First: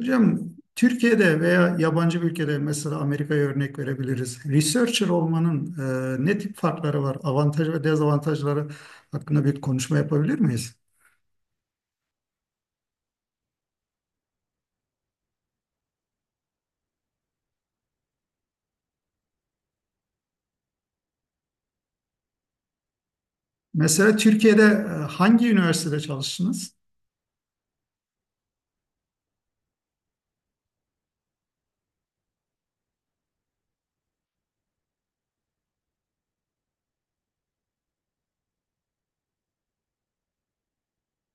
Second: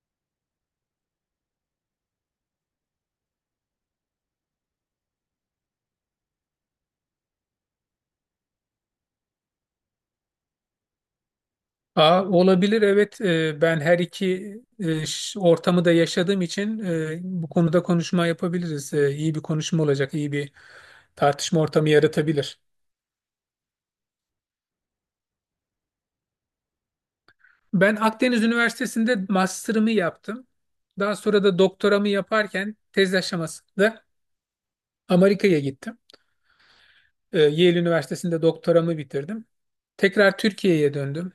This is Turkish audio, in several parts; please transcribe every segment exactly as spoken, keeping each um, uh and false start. Hocam Türkiye'de veya yabancı bir ülkede mesela Amerika'ya örnek verebiliriz. Researcher olmanın e, ne tip farkları var? Avantaj ve dezavantajları hakkında bir konuşma yapabilir miyiz? Aa, olabilir, evet. Ee, ben her iki e, ş- ortamı da yaşadığım için e, bu konuda konuşma yapabiliriz. Ee, iyi bir konuşma olacak, iyi bir tartışma ortamı yaratabilir. Mesela Türkiye'de e, hangi üniversitede çalıştınız? Ben Akdeniz Üniversitesi'nde master'ımı yaptım. Daha sonra da doktoramı yaparken tez aşamasında Amerika'ya gittim. Ee, Yale Üniversitesi'nde doktoramı bitirdim. Tekrar Türkiye'ye döndüm.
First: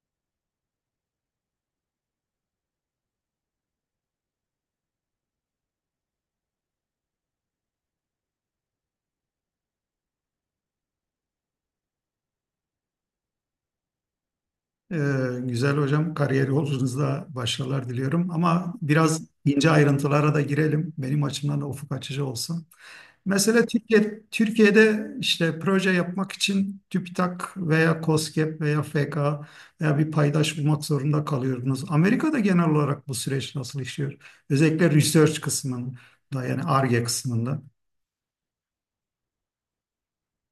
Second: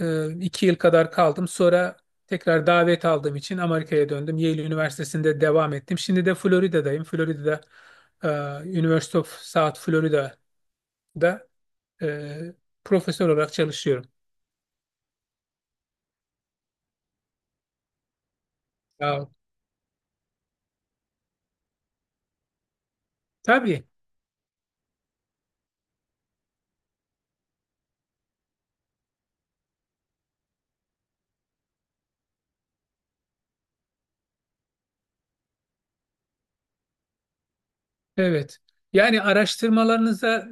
Ee, iki yıl kadar kaldım. Sonra tekrar davet aldığım için Amerika'ya döndüm. Yale Üniversitesi'nde devam ettim. Şimdi de Florida'dayım. Florida'da e, University of South Florida'da e, profesör olarak çalışıyorum. E, Güzel hocam, kariyer yolculuğunuzda başarılar diliyorum ama biraz Ya, ince ayrıntılara da girelim. Benim açımdan da ufuk açıcı olsun. Mesela tabii. Türkiye, Türkiye'de işte proje yapmak için TÜBİTAK veya KOSGEB veya F K veya bir paydaş bulmak zorunda kalıyordunuz. Amerika'da genel olarak bu süreç nasıl işliyor? Özellikle research kısmında, yani Ar-Ge kısmında. Evet. Yani araştırmalarınıza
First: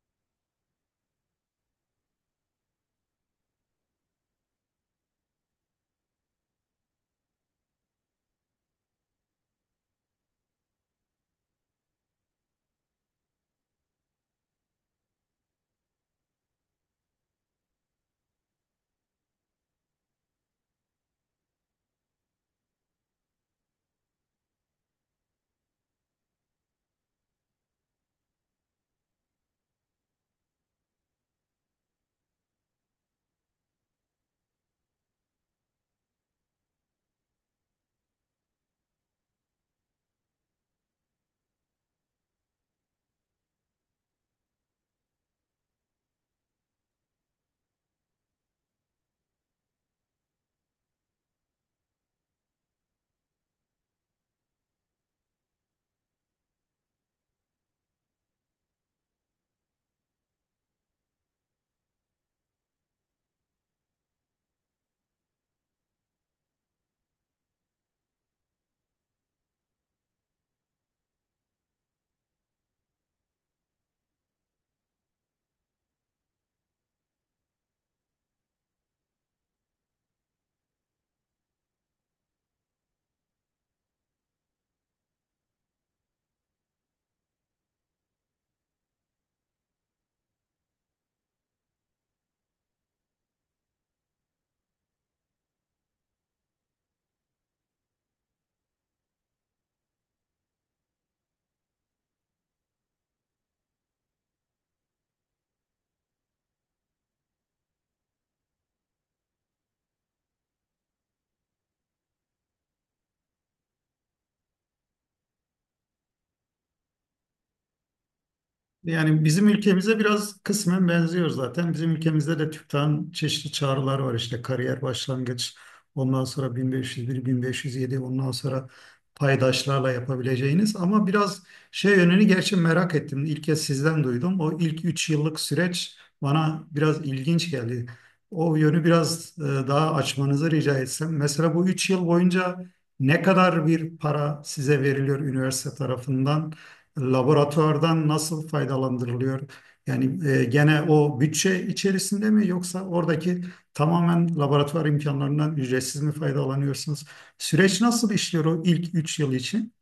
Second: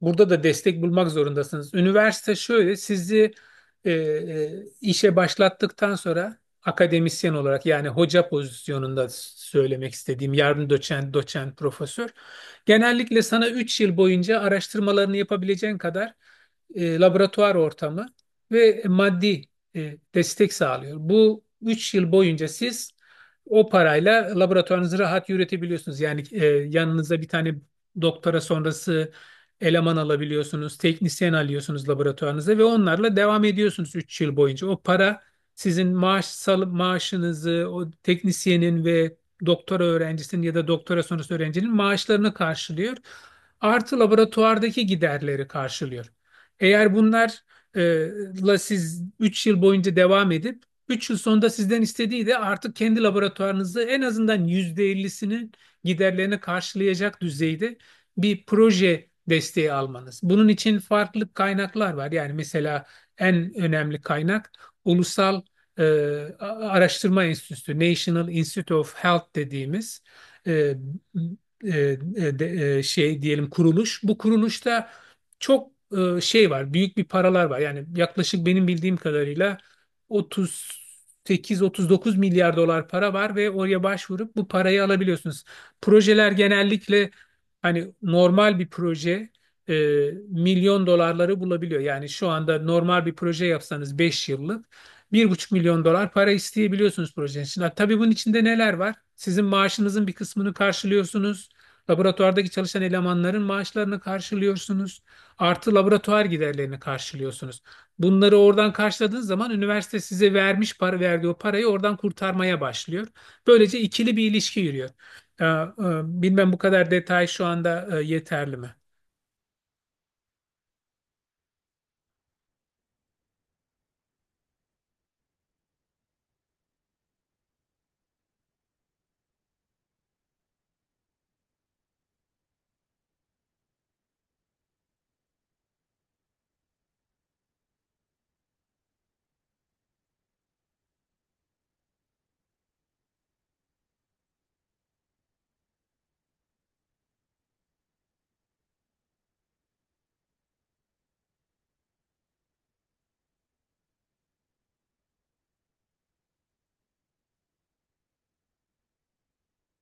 burada da destek bulmak zorundasınız. Üniversite şöyle sizi e, e, işe başlattıktan sonra akademisyen olarak, yani hoca pozisyonunda söylemek istediğim, yardım doçent, doçent, profesör, genellikle sana üç yıl boyunca araştırmalarını yapabileceğin kadar e, laboratuvar ortamı ve maddi e, destek sağlıyor. Bu üç yıl boyunca siz o parayla laboratuvarınızı rahat yürütebiliyorsunuz. Yani e, yanınıza bir tane doktora sonrası eleman alabiliyorsunuz, teknisyen alıyorsunuz laboratuvarınıza ve onlarla devam ediyorsunuz üç yıl boyunca. O para sizin maaş sal- maaşınızı, o teknisyenin ve doktora öğrencisinin ya da doktora sonrası öğrencinin maaşlarını karşılıyor. Artı, laboratuvardaki giderleri karşılıyor. Eğer bunlarla siz üç yıl boyunca devam edip, üç yıl sonunda sizden istediği de artık kendi laboratuvarınızda en azından yüzde ellisinin giderlerini karşılayacak düzeyde bir proje desteği almanız. Bunun için farklı kaynaklar var. Yani mesela en önemli kaynak ulusal e, araştırma enstitüsü, National Institute of Health dediğimiz e, e, e, e, şey diyelim, kuruluş. Bu kuruluşta çok e, şey var, büyük bir paralar var. Yani yaklaşık benim bildiğim kadarıyla otuz sekiz otuz dokuz milyar dolar para var ve oraya başvurup bu parayı alabiliyorsunuz. Projeler genellikle, hani normal bir proje e, milyon dolarları bulabiliyor. Yani şu anda normal bir proje yapsanız beş yıllık bir buçuk milyon dolar para isteyebiliyorsunuz projenin için. Ha, tabii bunun içinde neler var? Sizin maaşınızın bir kısmını karşılıyorsunuz. Laboratuvardaki çalışan elemanların maaşlarını karşılıyorsunuz, artı laboratuvar giderlerini karşılıyorsunuz. Bunları oradan karşıladığınız zaman üniversite size vermiş para verdiği o parayı oradan kurtarmaya başlıyor. Böylece ikili bir ilişki yürüyor. Ee, e, Bilmem bu kadar detay şu anda e, yeterli mi? Yani bizim ülkemize biraz kısmen benziyor zaten. Bizim ülkemizde de TÜBİTAK'ın çeşitli çağrılar var, işte kariyer başlangıç, ondan sonra bin beş yüz bir, bin beş yüz yedi, ondan sonra paydaşlarla yapabileceğiniz. Ama biraz şey yönünü gerçi merak ettim. İlk kez sizden duydum. O ilk üç yıllık süreç bana biraz ilginç geldi. O yönü biraz e, daha açmanızı rica etsem. Mesela bu üç yıl boyunca ne kadar bir para size veriliyor üniversite tarafından? Laboratuvardan nasıl faydalandırılıyor? Yani e, gene o bütçe içerisinde mi yoksa oradaki tamamen laboratuvar imkanlarından ücretsiz mi faydalanıyorsunuz? Süreç nasıl işliyor o ilk üç yıl için?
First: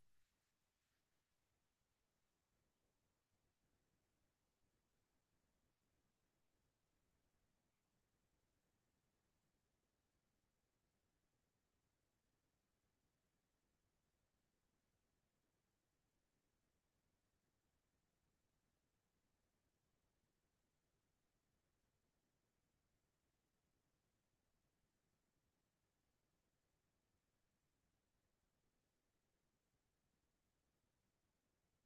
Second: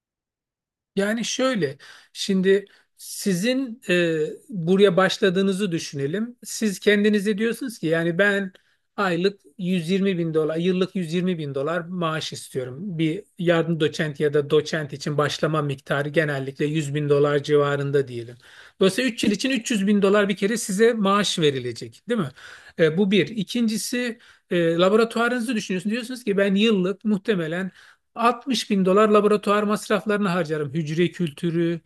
Yani şöyle, şimdi sizin e, buraya başladığınızı düşünelim. Siz kendinize diyorsunuz ki, yani ben aylık yüz yirmi bin dolar, yıllık yüz yirmi bin dolar maaş istiyorum. Bir yardım doçent ya da doçent için başlama miktarı genellikle yüz bin dolar civarında diyelim. Dolayısıyla üç yıl için üç yüz bin dolar bir kere size maaş verilecek, değil mi? E, bu bir. İkincisi, e, laboratuvarınızı düşünüyorsunuz. Diyorsunuz ki ben yıllık muhtemelen altmış bin dolar laboratuvar masraflarını harcarım. Hücre kültürü,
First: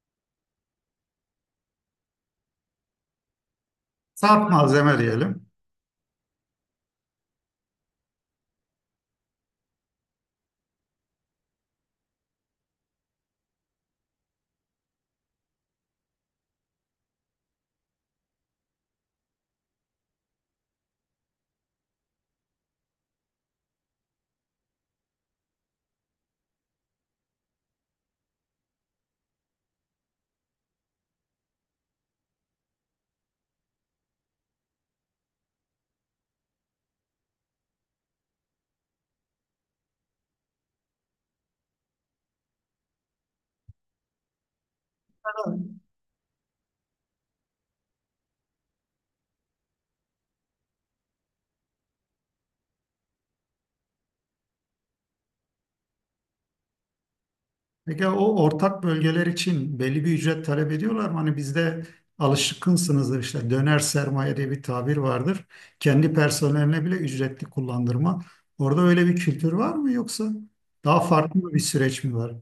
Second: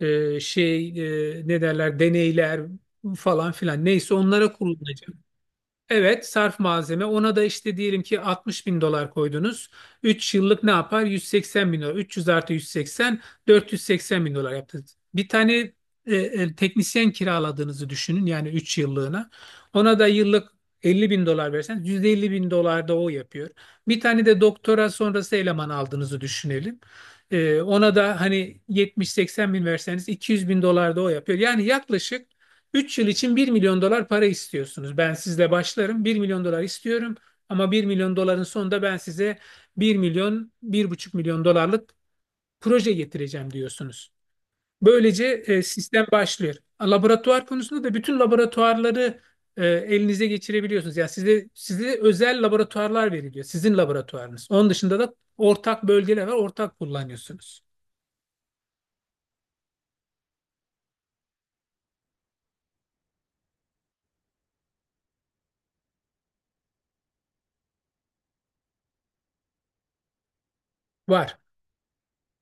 e, şey, e, ne derler, deneyler falan filan. Neyse, Saat onlara malzeme kullanacağım. diyelim. Evet, sarf malzeme. Ona da işte diyelim ki altmış bin dolar koydunuz. üç yıllık ne yapar? yüz seksen bin dolar. üç yüz artı yüz seksen, dört yüz seksen bin dolar yaptı. Bir tane e, e, teknisyen kiraladığınızı düşünün, yani üç yıllığına. Ona da yıllık elli bin dolar verseniz yüz elli bin dolar da o yapıyor. Bir tane de doktora sonrası eleman aldığınızı düşünelim. E, ona da hani yetmiş seksen bin verseniz iki yüz bin dolar da o yapıyor. Yani yaklaşık üç yıl için bir milyon dolar para istiyorsunuz. Ben sizle başlarım. Bir milyon dolar istiyorum, ama bir milyon doların sonunda ben size bir milyon, bir buçuk milyon dolarlık proje getireceğim diyorsunuz. Böylece e, sistem başlıyor. Laboratuvar konusunda da bütün laboratuvarları e, elinize geçirebiliyorsunuz. Yani size, size özel laboratuvarlar veriliyor. Sizin laboratuvarınız. Onun dışında da ortak bölgeler var. Ortak kullanıyorsunuz. Peki o ortak bölgeler için belli bir ücret talep ediyorlar mı? Hani bizde alışkınsınızdır, işte döner sermaye diye bir tabir vardır. Kendi personeline bile ücretli kullandırma. Orada öyle bir kültür var mı yoksa daha Var. farklı bir süreç mi var?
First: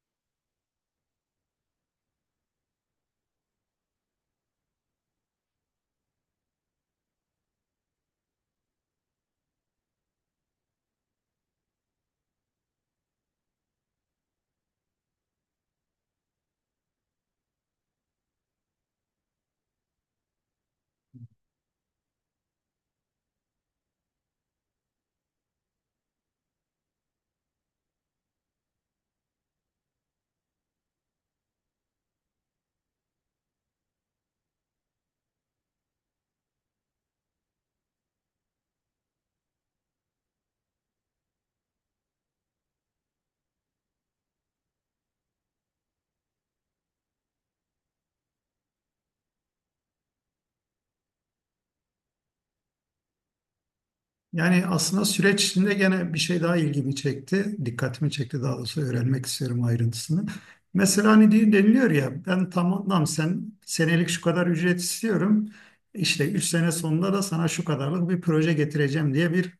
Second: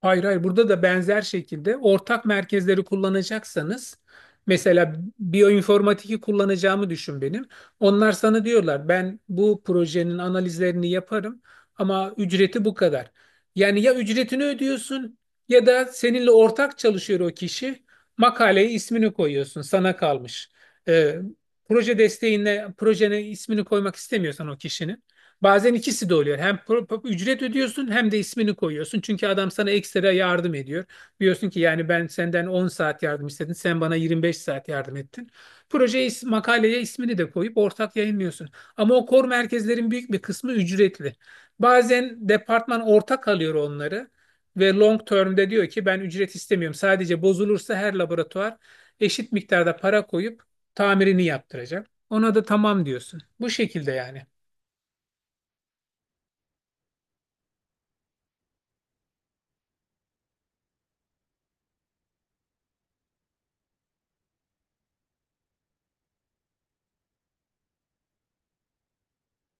Hayır, hayır, burada da benzer şekilde ortak merkezleri kullanacaksanız, mesela biyoinformatik'i kullanacağımı düşün benim. Onlar sana diyorlar, ben bu projenin analizlerini yaparım ama ücreti bu kadar. Yani ya ücretini ödüyorsun, ya da seninle ortak çalışıyor o kişi, makaleye ismini koyuyorsun, sana kalmış. Ee, Proje desteğine, projene ismini koymak istemiyorsan o kişinin. Bazen ikisi de oluyor. Hem pro- pro- ücret ödüyorsun, hem de ismini koyuyorsun. Çünkü adam sana ekstra yardım ediyor. Diyorsun ki, yani ben senden on saat yardım istedim. Sen bana yirmi beş saat yardım ettin. Projeye, is- makaleye ismini de koyup ortak yayınlıyorsun. Ama o kor merkezlerin büyük bir kısmı ücretli. Bazen departman ortak alıyor onları ve long term'de diyor ki ben ücret istemiyorum. Sadece bozulursa her laboratuvar eşit miktarda para koyup tamirini yaptıracak. Ona da tamam diyorsun. Bu şekilde, yani. Yani aslında süreç içinde gene bir şey daha ilgimi çekti. Dikkatimi çekti daha doğrusu, öğrenmek istiyorum ayrıntısını. Mesela hani diye deniliyor ya, ben tamam sen senelik şu kadar ücret istiyorum. İşte üç sene sonunda da sana şu kadarlık bir proje getireceğim diye bir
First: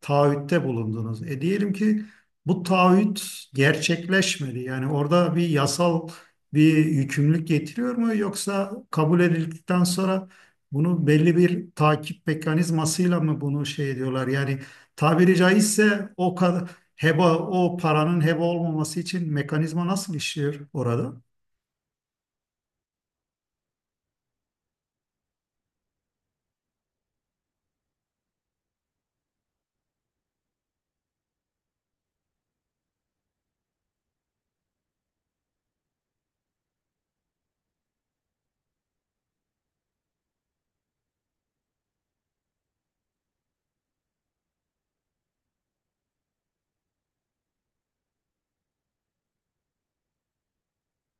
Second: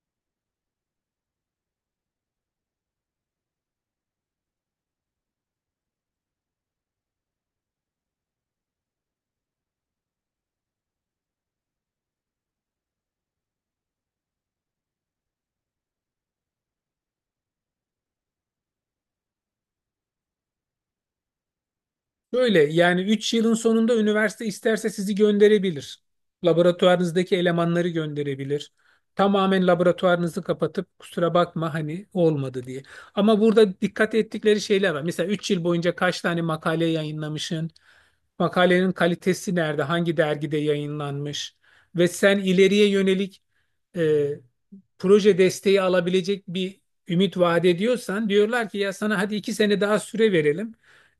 taahhütte bulundunuz. E diyelim ki bu taahhüt gerçekleşmedi. Yani orada bir yasal bir yükümlülük getiriyor mu, yoksa kabul edildikten sonra bunu belli bir takip mekanizmasıyla mı bunu şey ediyorlar? Yani tabiri caizse o kadar heba, o paranın heba olmaması için mekanizma nasıl işliyor orada? Böyle, yani üç yılın sonunda üniversite isterse sizi gönderebilir. Laboratuvarınızdaki elemanları gönderebilir. Tamamen laboratuvarınızı kapatıp, kusura bakma hani olmadı diye. Ama burada dikkat ettikleri şeyler var. Mesela üç yıl boyunca kaç tane makale yayınlamışsın? Makalenin kalitesi nerede? Hangi dergide yayınlanmış? Ve sen ileriye yönelik e, proje desteği alabilecek bir ümit vaat ediyorsan, diyorlar ki ya sana hadi iki sene daha süre verelim,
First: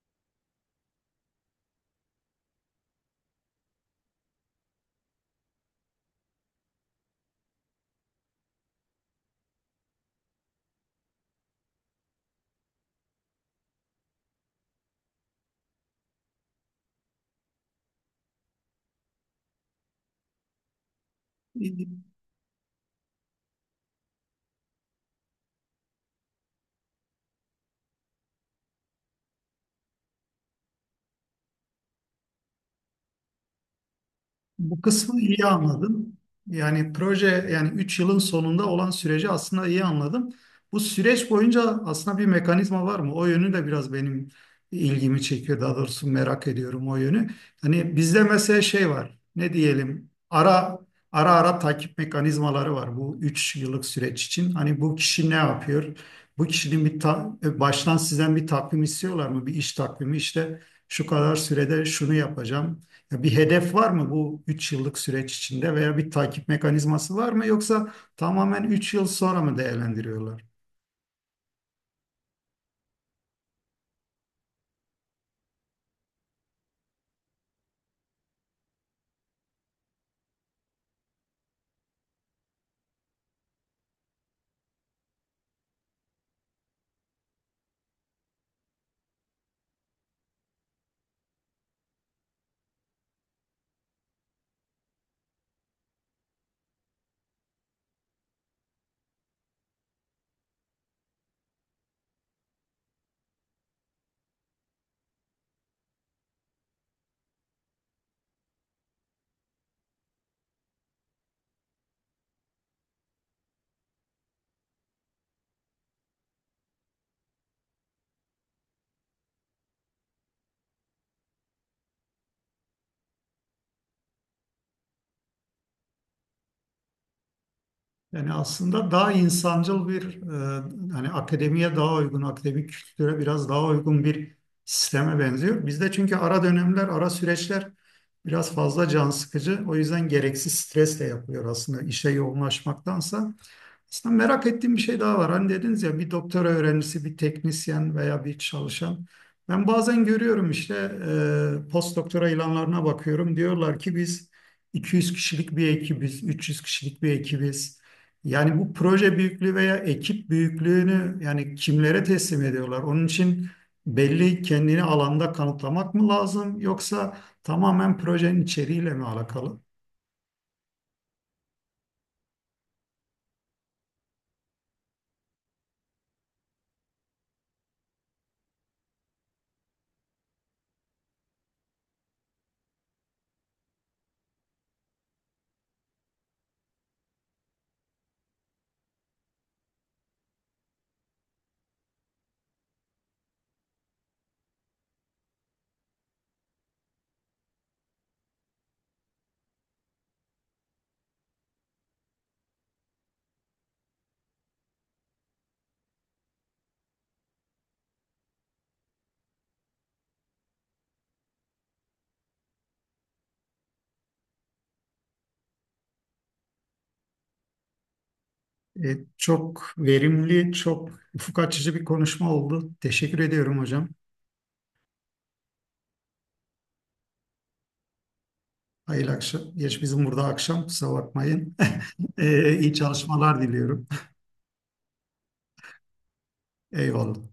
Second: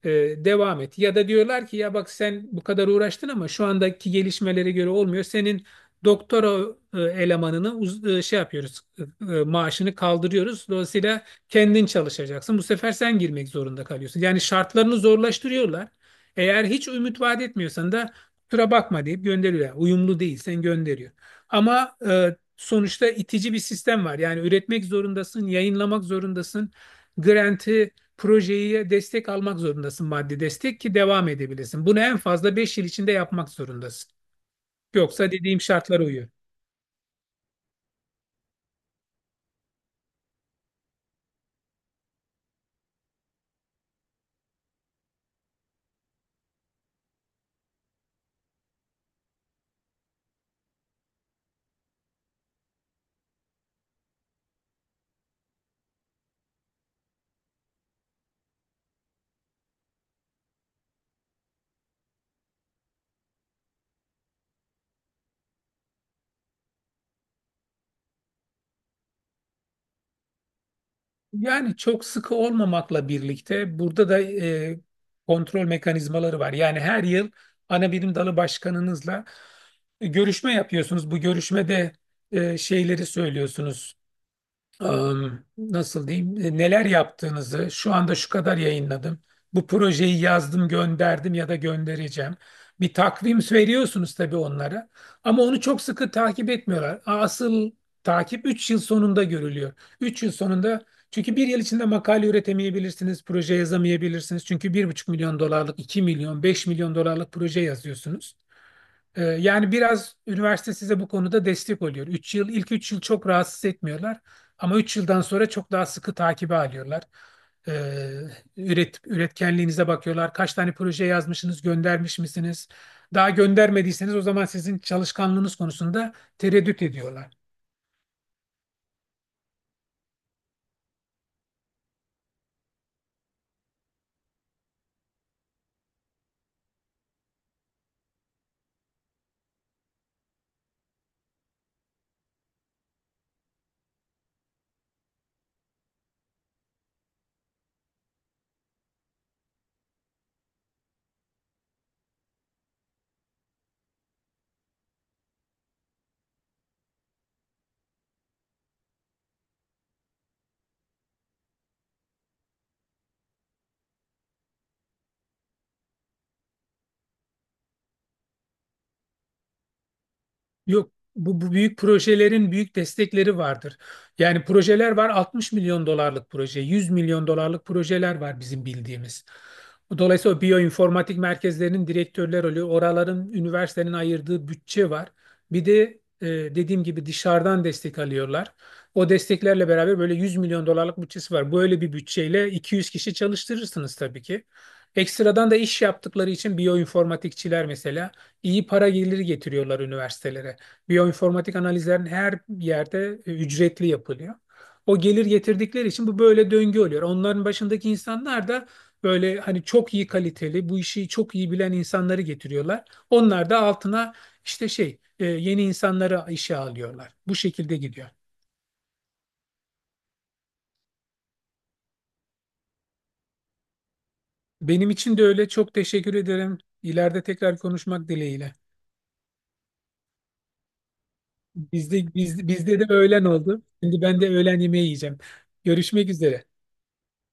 e, devam et. Ya da diyorlar ki ya bak, sen bu kadar uğraştın ama şu andaki gelişmelere göre olmuyor. Senin doktora e, elemanını uz- e, şey yapıyoruz, e, e, maaşını kaldırıyoruz. Dolayısıyla kendin çalışacaksın. Bu sefer sen girmek zorunda kalıyorsun. Yani şartlarını zorlaştırıyorlar. Eğer hiç ümit vaat etmiyorsan da kusura bakma deyip gönderiyorlar. Uyumlu değil sen, gönderiyor. Ama e, sonuçta itici bir sistem var. Yani üretmek zorundasın, yayınlamak zorundasın. Grant'ı, projeye destek almak zorundasın, maddi destek, ki devam edebilesin. Bunu en fazla beş yıl içinde yapmak zorundasın. Bu kısmı Yoksa iyi dediğim şartlara anladım. uyuyor. Yani proje, yani üç yılın sonunda olan süreci aslında iyi anladım. Bu süreç boyunca aslında bir mekanizma var mı? O yönü de biraz benim ilgimi çekiyor. Daha doğrusu merak ediyorum o yönü. Hani bizde mesela şey var. Ne diyelim? Ara ara ara takip mekanizmaları var bu üç yıllık süreç için. Hani bu kişi ne yapıyor? Bu kişinin bir ta- baştan sizden bir takvim istiyorlar mı? Bir iş takvimi, işte şu kadar sürede şunu yapacağım, ya bir hedef var mı bu üç yıllık süreç içinde veya bir takip mekanizması var mı, yoksa tamamen üç yıl sonra mı değerlendiriyorlar? Yani çok sıkı olmamakla birlikte burada da e, kontrol mekanizmaları var. Yani her yıl ana bilim dalı başkanınızla e, görüşme yapıyorsunuz. Bu görüşmede e, şeyleri söylüyorsunuz. Am, nasıl diyeyim, e, neler yaptığınızı, şu anda şu kadar yayınladım. Bu projeyi yazdım, gönderdim ya da göndereceğim. Bir takvim veriyorsunuz tabii onlara, ama onu çok sıkı takip etmiyorlar. Asıl takip üç yıl sonunda görülüyor. Üç yıl sonunda, çünkü bir yıl içinde makale üretemeyebilirsiniz, proje yazamayabilirsiniz. Çünkü bir buçuk milyon dolarlık, iki milyon, beş milyon dolarlık proje yazıyorsunuz. Ee, yani biraz üniversite size bu konuda destek oluyor. Üç yıl, ilk üç yıl çok rahatsız etmiyorlar, ama üç yıldan sonra çok daha sıkı takibe alıyorlar. Ee, üret, Üretkenliğinize bakıyorlar. Kaç tane proje yazmışsınız, göndermiş misiniz? Daha göndermediyseniz, o zaman sizin çalışkanlığınız konusunda tereddüt ediyorlar. Yani aslında daha insancıl bir e, hani akademiye daha uygun, akademik kültüre biraz daha uygun bir sisteme benziyor. Bizde çünkü ara dönemler, ara süreçler biraz fazla can sıkıcı. O yüzden gereksiz stresle yapılıyor aslında işe yoğunlaşmaktansa. Aslında merak ettiğim bir şey daha var. Hani dediniz ya, bir doktora öğrencisi, bir teknisyen veya bir çalışan. Ben bazen görüyorum, işte e, post doktora ilanlarına bakıyorum. Diyorlar ki biz iki yüz kişilik bir ekibiz, üç yüz kişilik bir ekibiz. Yani bu proje büyüklüğü veya ekip büyüklüğünü yani kimlere teslim ediyorlar? Onun için belli kendini alanda kanıtlamak mı lazım yoksa tamamen projenin içeriğiyle mi alakalı? Yok, bu, bu büyük projelerin büyük destekleri vardır. Yani projeler var, altmış milyon dolarlık proje, yüz milyon dolarlık projeler var bizim bildiğimiz. Dolayısıyla o biyoinformatik merkezlerinin direktörler oluyor. Oraların üniversitenin ayırdığı bütçe var. Bir de, e, dediğim gibi dışarıdan destek alıyorlar. O desteklerle beraber böyle yüz milyon dolarlık bütçesi var. Böyle bir bütçeyle iki yüz kişi çalıştırırsınız tabii ki. Ekstradan da iş yaptıkları için biyoinformatikçiler, mesela, iyi para geliri getiriyorlar üniversitelere. Biyoinformatik analizlerin her yerde e, ücretli yapılıyor. O gelir getirdikleri için bu böyle döngü oluyor. Onların başındaki insanlar da böyle hani çok iyi kaliteli, bu işi çok iyi bilen insanları getiriyorlar. Onlar da altına işte şey, e, yeni insanları işe alıyorlar. Bu şekilde gidiyor. E, çok verimli, çok ufuk açıcı bir konuşma oldu. Teşekkür ediyorum hocam. Benim için de öyle. Çok teşekkür ederim. İleride tekrar konuşmak dileğiyle. Hayırlı akşam. Geç bizim burada akşam, kusura bakmayın. Bizde biz, E, iyi bizde de öğlen çalışmalar oldu. diliyorum. Şimdi ben de öğlen yemeği yiyeceğim. Görüşmek üzere. Eyvallah.